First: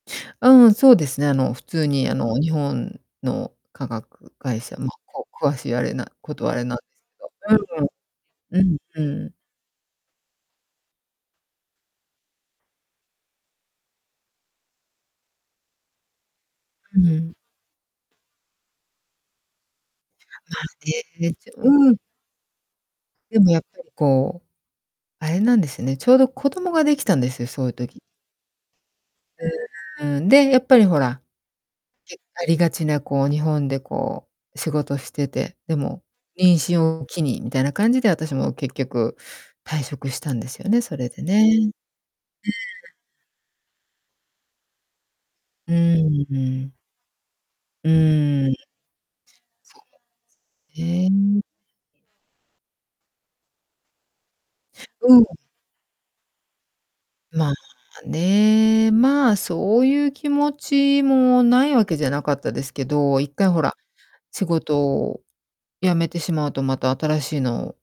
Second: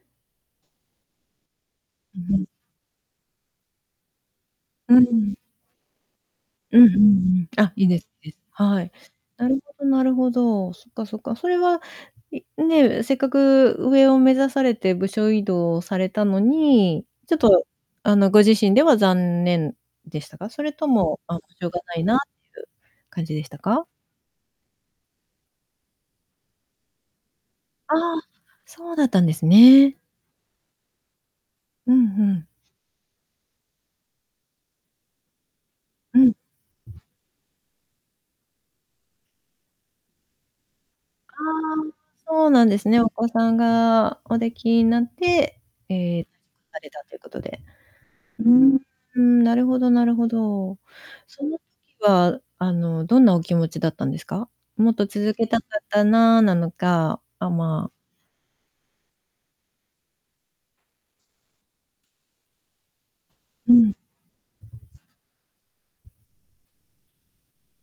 うんうん、そうですね、あの、普通にあうんうの、ん。日本の化学会社ま、うこん。う、詳しいあれなこと、あれなんうんでうんうすん。けど。あ、いいですいいです。うーん。はい。うんうん。なるほどなるほど。そっかそっか。それは、いね、せっかく上を目指されて部署異動されたのうに、ちん。ょっと、あの、ご自身では残念でしたか？ま、それとねもえ。ま、一応しょうがうなん。いなっていう感じででしもたやっぱか？りこう、あれなんですよね、ちょうど子供ができたんですよ、そういうあ時あ、そうだったんですね。うん、で、やっぱりほら。うんけうあん。りがちなこう日本でこう仕事してて、でも、うん。妊娠を機にみたいな感じで私も結局退職したんですよね、それであね。うーん。あ、そうなんですね。お子さんがお出来になって、うええ、ーん。されたということで。ううーん。ーん、なるそほうなどなるほんでど。す。へえ。その時は、あのどんなお気持ちだったんですか？「もっとうん。続けたかったな」なのか、あ、まあ、まあね、まあ、そういう気持ちもないわけじゃなかったですけど、一回ほうら、ん。仕事を辞めてしまうと、また新しいのを